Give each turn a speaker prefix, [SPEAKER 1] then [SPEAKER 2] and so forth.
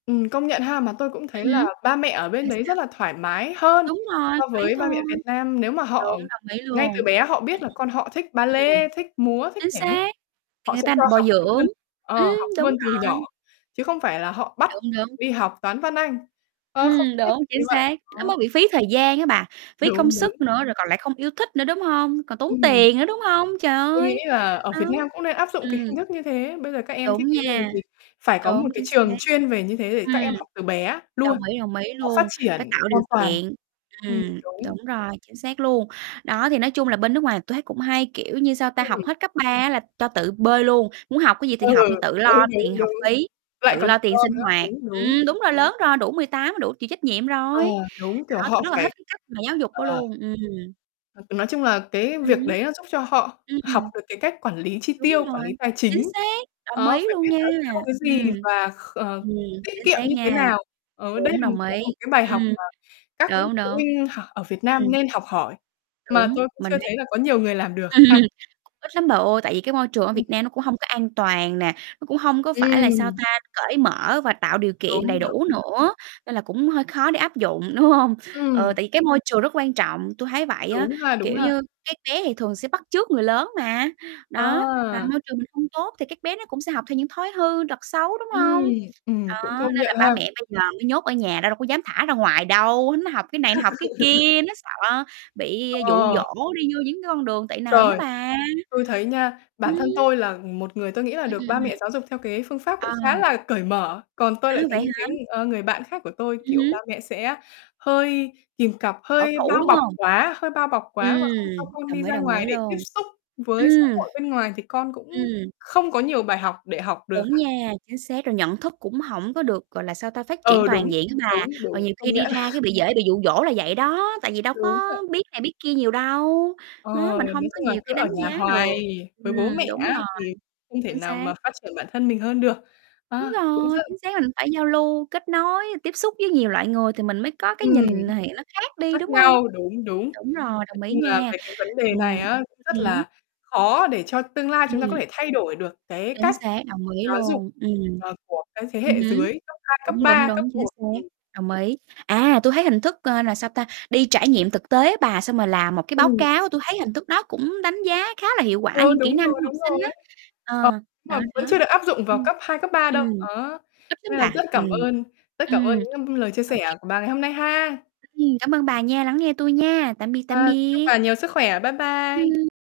[SPEAKER 1] Ừm, công nhận ha, mà tôi cũng
[SPEAKER 2] Ừ
[SPEAKER 1] thấy
[SPEAKER 2] hứ.
[SPEAKER 1] là ba mẹ ở bên
[SPEAKER 2] Sao,
[SPEAKER 1] đấy
[SPEAKER 2] sao?
[SPEAKER 1] rất là thoải mái hơn
[SPEAKER 2] Đúng rồi,
[SPEAKER 1] so
[SPEAKER 2] thoáng
[SPEAKER 1] với ba mẹ
[SPEAKER 2] thôi.
[SPEAKER 1] Việt Nam. Nếu mà họ
[SPEAKER 2] Đúng, đồng ý
[SPEAKER 1] ngay
[SPEAKER 2] luôn. Ừm
[SPEAKER 1] từ
[SPEAKER 2] hưm.
[SPEAKER 1] bé họ biết là con họ thích ba
[SPEAKER 2] Ưm, ừm.
[SPEAKER 1] lê, thích múa, thích
[SPEAKER 2] Chính
[SPEAKER 1] nhảy hip
[SPEAKER 2] xác, thì
[SPEAKER 1] họ
[SPEAKER 2] người
[SPEAKER 1] sẽ
[SPEAKER 2] ta
[SPEAKER 1] cho
[SPEAKER 2] bồi
[SPEAKER 1] học
[SPEAKER 2] dưỡng,
[SPEAKER 1] luôn,
[SPEAKER 2] ưm,
[SPEAKER 1] ờ, học
[SPEAKER 2] đúng
[SPEAKER 1] luôn từ nhỏ,
[SPEAKER 2] rồi.
[SPEAKER 1] chứ không phải là họ bắt
[SPEAKER 2] Đúng, đúng.
[SPEAKER 1] đi học Toán, Văn, Anh, ơ, không
[SPEAKER 2] Ừm,
[SPEAKER 1] nhất thiết
[SPEAKER 2] đúng,
[SPEAKER 1] phải như
[SPEAKER 2] chính
[SPEAKER 1] vậy,
[SPEAKER 2] xác. Nó
[SPEAKER 1] đó.
[SPEAKER 2] mới bị phí thời gian á bà, phí công
[SPEAKER 1] Đúng, đúng.
[SPEAKER 2] sức nữa rồi còn lại không yêu thích nữa, đúng hông? Còn tốn
[SPEAKER 1] Ừm.
[SPEAKER 2] tiền nữa, đúng hông? Trời
[SPEAKER 1] Tôi nghĩ
[SPEAKER 2] ơi,
[SPEAKER 1] là ở
[SPEAKER 2] đó,
[SPEAKER 1] Việt Nam cũng nên áp dụng cái
[SPEAKER 2] ừm.
[SPEAKER 1] hình thức như thế. Bây giờ các em thích
[SPEAKER 2] Đúng
[SPEAKER 1] cái gì
[SPEAKER 2] nha.
[SPEAKER 1] thì phải có một
[SPEAKER 2] Đúng,
[SPEAKER 1] cái
[SPEAKER 2] chính
[SPEAKER 1] trường
[SPEAKER 2] xác.
[SPEAKER 1] chuyên về như thế để các
[SPEAKER 2] Ừm.
[SPEAKER 1] em học từ bé luôn,
[SPEAKER 2] Đồng ý, đồng ý
[SPEAKER 1] nó phát
[SPEAKER 2] luôn, phải
[SPEAKER 1] triển
[SPEAKER 2] tạo điều
[SPEAKER 1] hoàn toàn.
[SPEAKER 2] kiện,
[SPEAKER 1] Ừm,
[SPEAKER 2] ừm,
[SPEAKER 1] đúng.
[SPEAKER 2] đúng rồi, chính xác luôn. Đó, thì nói chung là bên nước ngoài tui thấy cũng hay, kiểu như, sao
[SPEAKER 1] Ư,
[SPEAKER 2] ta, học
[SPEAKER 1] ừm.
[SPEAKER 2] hết cấp 3 á là cho tự bơi luôn, muốn học cái gì thì
[SPEAKER 1] Ừ,
[SPEAKER 2] học, thì tự lo
[SPEAKER 1] đúng,
[SPEAKER 2] tiền
[SPEAKER 1] đúng,
[SPEAKER 2] học
[SPEAKER 1] đúng,
[SPEAKER 2] phí,
[SPEAKER 1] lại
[SPEAKER 2] tự
[SPEAKER 1] còn
[SPEAKER 2] lo tiền
[SPEAKER 1] lo
[SPEAKER 2] sinh
[SPEAKER 1] nữa.
[SPEAKER 2] hoạt.
[SPEAKER 1] Đúng, đúng.
[SPEAKER 2] Ừm, đúng rồi, lớn rồi, đủ 18 đủ chịu trách nhiệm
[SPEAKER 1] À,
[SPEAKER 2] rồi,
[SPEAKER 1] đúng, kiểu,
[SPEAKER 2] đó,
[SPEAKER 1] họ
[SPEAKER 2] tui rất là thích
[SPEAKER 1] phải
[SPEAKER 2] cái cách mà giáo dục đó
[SPEAKER 1] ờ.
[SPEAKER 2] luôn, ừm.
[SPEAKER 1] H nói chung là cái
[SPEAKER 2] Ừ
[SPEAKER 1] việc
[SPEAKER 2] hứ.
[SPEAKER 1] đấy nó giúp cho họ
[SPEAKER 2] Ưm,
[SPEAKER 1] học
[SPEAKER 2] ừm.
[SPEAKER 1] được cái cách quản lý chi
[SPEAKER 2] Đúng
[SPEAKER 1] tiêu, quản
[SPEAKER 2] rồi,
[SPEAKER 1] lý tài
[SPEAKER 2] chính
[SPEAKER 1] chính.
[SPEAKER 2] xác, đồng
[SPEAKER 1] Đó,
[SPEAKER 2] ý
[SPEAKER 1] phải
[SPEAKER 2] luôn
[SPEAKER 1] biết
[SPEAKER 2] nha,
[SPEAKER 1] nó tiêu cái gì
[SPEAKER 2] ừm.
[SPEAKER 1] và kh ờ,
[SPEAKER 2] Ừm,
[SPEAKER 1] tiết
[SPEAKER 2] chính
[SPEAKER 1] kiệm
[SPEAKER 2] xác
[SPEAKER 1] như thế
[SPEAKER 2] nha.
[SPEAKER 1] nào. Ờ đây
[SPEAKER 2] Đúng,
[SPEAKER 1] là một
[SPEAKER 2] đồng
[SPEAKER 1] cái
[SPEAKER 2] ý,
[SPEAKER 1] một cái bài học
[SPEAKER 2] ừm,
[SPEAKER 1] mà các
[SPEAKER 2] đúng,
[SPEAKER 1] phụ
[SPEAKER 2] đúng.
[SPEAKER 1] huynh học ở Việt Nam
[SPEAKER 2] Ừm.
[SPEAKER 1] nên học hỏi, mà
[SPEAKER 2] Đúng,
[SPEAKER 1] tôi cũng
[SPEAKER 2] mình
[SPEAKER 1] chưa
[SPEAKER 2] đang
[SPEAKER 1] thấy là có nhiều người làm được ha.
[SPEAKER 2] Chắc cũng ít lắm bà ơi, tại vì cái môi trường ở
[SPEAKER 1] Ừm.
[SPEAKER 2] Việt Nam nó cũng hông có an toàn nè, nó cũng hông có phải là, sao
[SPEAKER 1] Ừm.
[SPEAKER 2] ta, cởi mở và tạo điều kiện
[SPEAKER 1] Đúng,
[SPEAKER 2] đầy
[SPEAKER 1] đúng.
[SPEAKER 2] đủ
[SPEAKER 1] Ừ.
[SPEAKER 2] nữa, nên là cũng hơi khó để áp dụng, đúng hông? Ừ,
[SPEAKER 1] Ừm.
[SPEAKER 2] tại vì cái môi trường rất quan trọng, tui thấy vậy á,
[SPEAKER 1] Đúng ha, đúng
[SPEAKER 2] kiểu
[SPEAKER 1] ha.
[SPEAKER 2] như, các bé thì thường sẽ bắt chước người lớn mà. Đó, mà
[SPEAKER 1] À.
[SPEAKER 2] môi trường mình không tốt thì các bé nó cũng sẽ học theo những thói hư tật xấu, đúng
[SPEAKER 1] Ừm,
[SPEAKER 2] hông?
[SPEAKER 1] ừm, cũng
[SPEAKER 2] Đó,
[SPEAKER 1] công
[SPEAKER 2] nên là
[SPEAKER 1] nhận
[SPEAKER 2] ba
[SPEAKER 1] ha.
[SPEAKER 2] mẹ bây giờ mới nhốt ở nhà, đâu đâu có dám thả ra ngoài đâu, nó học cái này, nó học cái kia, nó sợ bị dụ
[SPEAKER 1] Ờ.
[SPEAKER 2] dỗ đi vô những cái con đường tệ nạn đó
[SPEAKER 1] Trời,
[SPEAKER 2] bà.
[SPEAKER 1] tôi thấy nha,
[SPEAKER 2] Ừm.
[SPEAKER 1] bản thân tôi là một người, tôi nghĩ là
[SPEAKER 2] Ừm,
[SPEAKER 1] được ba
[SPEAKER 2] ừm, ừm.
[SPEAKER 1] mẹ giáo dục theo cái phương pháp cũng khá
[SPEAKER 2] À.
[SPEAKER 1] là cởi mở. Còn tôi
[SPEAKER 2] À,
[SPEAKER 1] lại thấy
[SPEAKER 2] vậy
[SPEAKER 1] những cái,
[SPEAKER 2] hả?
[SPEAKER 1] ờ, người bạn khác của tôi,
[SPEAKER 2] Ừm
[SPEAKER 1] kiểu, ba
[SPEAKER 2] hứm.
[SPEAKER 1] mẹ sẽ hơi kìm cặp,
[SPEAKER 2] Bảo
[SPEAKER 1] hơi
[SPEAKER 2] thủ,
[SPEAKER 1] bao
[SPEAKER 2] đúng
[SPEAKER 1] bọc
[SPEAKER 2] hông?
[SPEAKER 1] quá, hơi bao bọc
[SPEAKER 2] Ừm,
[SPEAKER 1] quá và không cho con
[SPEAKER 2] đồng
[SPEAKER 1] đi
[SPEAKER 2] ý,
[SPEAKER 1] ra
[SPEAKER 2] đồng
[SPEAKER 1] ngoài
[SPEAKER 2] ý
[SPEAKER 1] để tiếp
[SPEAKER 2] luôn.
[SPEAKER 1] xúc với xã
[SPEAKER 2] Ừm.
[SPEAKER 1] hội bên ngoài thì con
[SPEAKER 2] Ừm.
[SPEAKER 1] cũng không có nhiều bài học để học được
[SPEAKER 2] Đúng
[SPEAKER 1] á.
[SPEAKER 2] nha, chính xác, rồi nhận thức cũng hổng có được, gọi là, sao ta, phát triển
[SPEAKER 1] Ừ, đúng,
[SPEAKER 2] toàn diện á
[SPEAKER 1] đúng,
[SPEAKER 2] bà, rồi
[SPEAKER 1] đúng,
[SPEAKER 2] nhiều
[SPEAKER 1] công
[SPEAKER 2] khi đi
[SPEAKER 1] nhận.
[SPEAKER 2] ra cái bị dễ bị dụ dỗ là vậy đó, tại vì đâu
[SPEAKER 1] Đúng
[SPEAKER 2] có
[SPEAKER 1] vậy.
[SPEAKER 2] biết này, biết kia nhiều đâu,
[SPEAKER 1] Ờ,
[SPEAKER 2] đó, mình hông
[SPEAKER 1] nói
[SPEAKER 2] có
[SPEAKER 1] chung là
[SPEAKER 2] nhiều
[SPEAKER 1] cứ
[SPEAKER 2] cái
[SPEAKER 1] ở
[SPEAKER 2] đánh
[SPEAKER 1] nhà
[SPEAKER 2] giá được.
[SPEAKER 1] hoài với bố mẹ
[SPEAKER 2] Ừm, đúng
[SPEAKER 1] á
[SPEAKER 2] rồi,
[SPEAKER 1] thì không thể
[SPEAKER 2] chính
[SPEAKER 1] nào
[SPEAKER 2] xác.
[SPEAKER 1] mà phát triển bản thân mình hơn được. Ờ,
[SPEAKER 2] Đúng
[SPEAKER 1] cũng
[SPEAKER 2] rồi,
[SPEAKER 1] rất
[SPEAKER 2] chính xác, mình phải giao lưu, kết nối, tiếp xúc với nhiều loại người thì mình mới có cái
[SPEAKER 1] Ừm.
[SPEAKER 2] nhìn thì nó khác đi,
[SPEAKER 1] Khác
[SPEAKER 2] đúng không?
[SPEAKER 1] nhau, đúng, đúng.
[SPEAKER 2] Đúng rồi,
[SPEAKER 1] Nói
[SPEAKER 2] đồng ý
[SPEAKER 1] chung là
[SPEAKER 2] nha.
[SPEAKER 1] về cái vấn đề
[SPEAKER 2] Ừm
[SPEAKER 1] này á, cũng rất
[SPEAKER 2] hứm.
[SPEAKER 1] là khó để cho tương lai chúng ta có
[SPEAKER 2] Ừm.
[SPEAKER 1] thể thay đổi được cái
[SPEAKER 2] Chính
[SPEAKER 1] cách
[SPEAKER 2] xác, đồng ý
[SPEAKER 1] giáo dục,
[SPEAKER 2] luôn, ừm.
[SPEAKER 1] ờ, của cái thế
[SPEAKER 2] Ừ
[SPEAKER 1] hệ
[SPEAKER 2] hứ,
[SPEAKER 1] dưới cấp 2, cấp
[SPEAKER 2] đúng, đúng,
[SPEAKER 1] 3, cấp
[SPEAKER 2] đúng, chính
[SPEAKER 1] 1.
[SPEAKER 2] xác,
[SPEAKER 1] Ừm.
[SPEAKER 2] đồng ý. À, tui thấy hình thức, ờ, là, sao ta, đi trải nghiệm thực tế bà, xong rồi làm một cái báo
[SPEAKER 1] Ừm.
[SPEAKER 2] cáo, tui thấy hình thức đó cũng đánh giá khá là hiệu quả
[SPEAKER 1] Ờ,
[SPEAKER 2] những kỹ
[SPEAKER 1] đúng
[SPEAKER 2] năng
[SPEAKER 1] rồi,
[SPEAKER 2] của học
[SPEAKER 1] đúng rồi.
[SPEAKER 2] sinh á.
[SPEAKER 1] Ờ,
[SPEAKER 2] Ờ,
[SPEAKER 1] nhưng
[SPEAKER 2] đó,
[SPEAKER 1] mà vẫn
[SPEAKER 2] đó.
[SPEAKER 1] chưa được áp dụng vào
[SPEAKER 2] Ừm,
[SPEAKER 1] cấp 2, cấp 3 đâu,
[SPEAKER 2] ừm,
[SPEAKER 1] đó,
[SPEAKER 2] ít lắm
[SPEAKER 1] nên là
[SPEAKER 2] bà,
[SPEAKER 1] rất cảm
[SPEAKER 2] ừm.
[SPEAKER 1] ơn, rất cảm ơn
[SPEAKER 2] Ừm,
[SPEAKER 1] những, ưm, lời chia
[SPEAKER 2] ô kê.
[SPEAKER 1] sẻ của bà ngày hôm nay ha.
[SPEAKER 2] Ừm, cảm ơn bà nha, lắng nghe tui nha, tạm biệt, tạm
[SPEAKER 1] Ờ, chúc
[SPEAKER 2] biệt.
[SPEAKER 1] bà nhiều sức khỏe, bye bye.
[SPEAKER 2] Ừm.